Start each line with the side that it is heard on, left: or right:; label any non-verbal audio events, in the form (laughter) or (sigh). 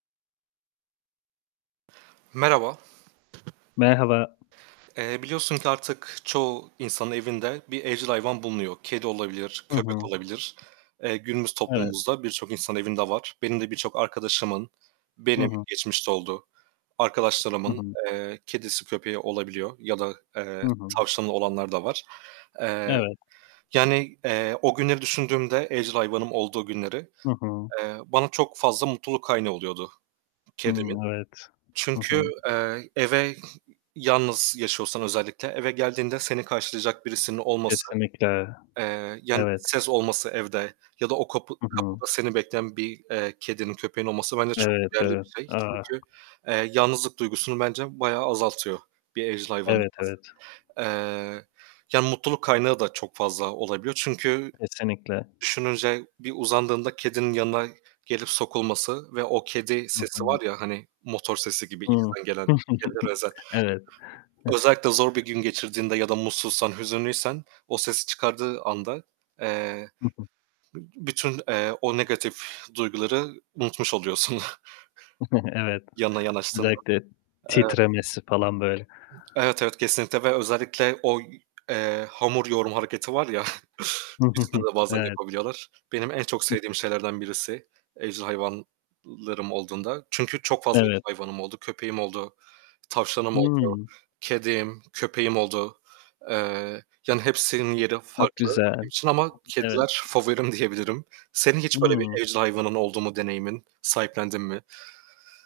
right: Merhaba.
left: Merhaba.
right: Eee, biliyorsun ki artık çoğu insanın evinde bir evcil hayvan bulunuyor. Kedi olabilir,
left: Hı
right: köpek
left: hı.
right: olabilir. Eee, günümüz
left: Evet.
right: toplumumuzda birçok insan evinde var. Benim de birçok arkadaşımın
left: Hı
right: Benim
left: hı.
right: geçmişte oldu,
left: Hı
right: arkadaşlarımın,
left: hı.
right: eee, kedisi, köpeği olabiliyor ya da,
left: Hı
right: eee,
left: hı.
right: tavşanı olanlar da var. Eee,
left: Evet.
right: yani, eee, o günleri düşündüğümde evcil hayvanım olduğu günleri,
left: Hı hı.
right: eee, bana çok fazla mutluluk kaynağı oluyordu kedimin.
left: Hımm, evet. Hı hı.
right: Çünkü, eee, eve Yalnız yaşıyorsan özellikle, eve geldiğinde seni karşılayacak birisinin olması,
left: Kesinlikle,
right: eee, yani
left: evet.
right: ses olması evde ya da o kapı
left: Hı hı.
right: kapıda seni bekleyen bir, eee, kedinin, köpeğin olması bence çok
left: Evet,
right: değerli
left: evet.
right: bir şey
left: Ah!
right: çünkü, eee, yalnızlık duygusunu bence bayağı azaltıyor bir evcil hayvanın
left: Evet, evet.
right: olması. Eee, yani mutluluk kaynağı da çok fazla olabiliyor çünkü
left: Kesinlikle.
right: düşününce bir uzandığında kedinin yanına gelip sokulması ve o kedi
left: Hı
right: sesi var
left: hı.
right: ya, hani, motor sesi gibi
left: Hı.
right: içten gelen, kedilere
left: (chuckles)
right: özel.
left: Evet. Hı.
right: Özellikle zor bir gün geçirdiğinde ya da mutsuzsan, hüzünlüysen o sesi çıkardığı anda, eee,
left: Hı hı.
right: b bütün, eee, o negatif duyguları unutmuş oluyorsun (giggles)
left: (chuckles) Evet,
right: yanına yanaştığında.
left: özellikle
right: Evet.
left: titremesi falan böyle.
right: Evet, evet, kesinlikle ve özellikle o y eee, hamur yoğurma hareketi var ya, (chuckles) üstünde
left: (chuckles)
right: de bazen
left: Evet.
right: yapabiliyorlar. Benim en çok
left: Hıh.
right: sevdiğim şeylerden birisi evcil hayvanlarım olduğunda çünkü çok fazla evcil
left: Evet.
right: hayvanım oldu, köpeğim oldu, tavşanım oldu,
left: Hımm.
right: kedim, köpeğim oldu. Eee, yani hepsinin yeri
left: Çok
right: farklı
left: güzel,
right: benim için ama
left: evet.
right: kediler favorim diyebilirim. Senin hiç böyle bir
left: Hımm.
right: evcil hayvanın oldu mu deneyimin? Sahiplendin mi?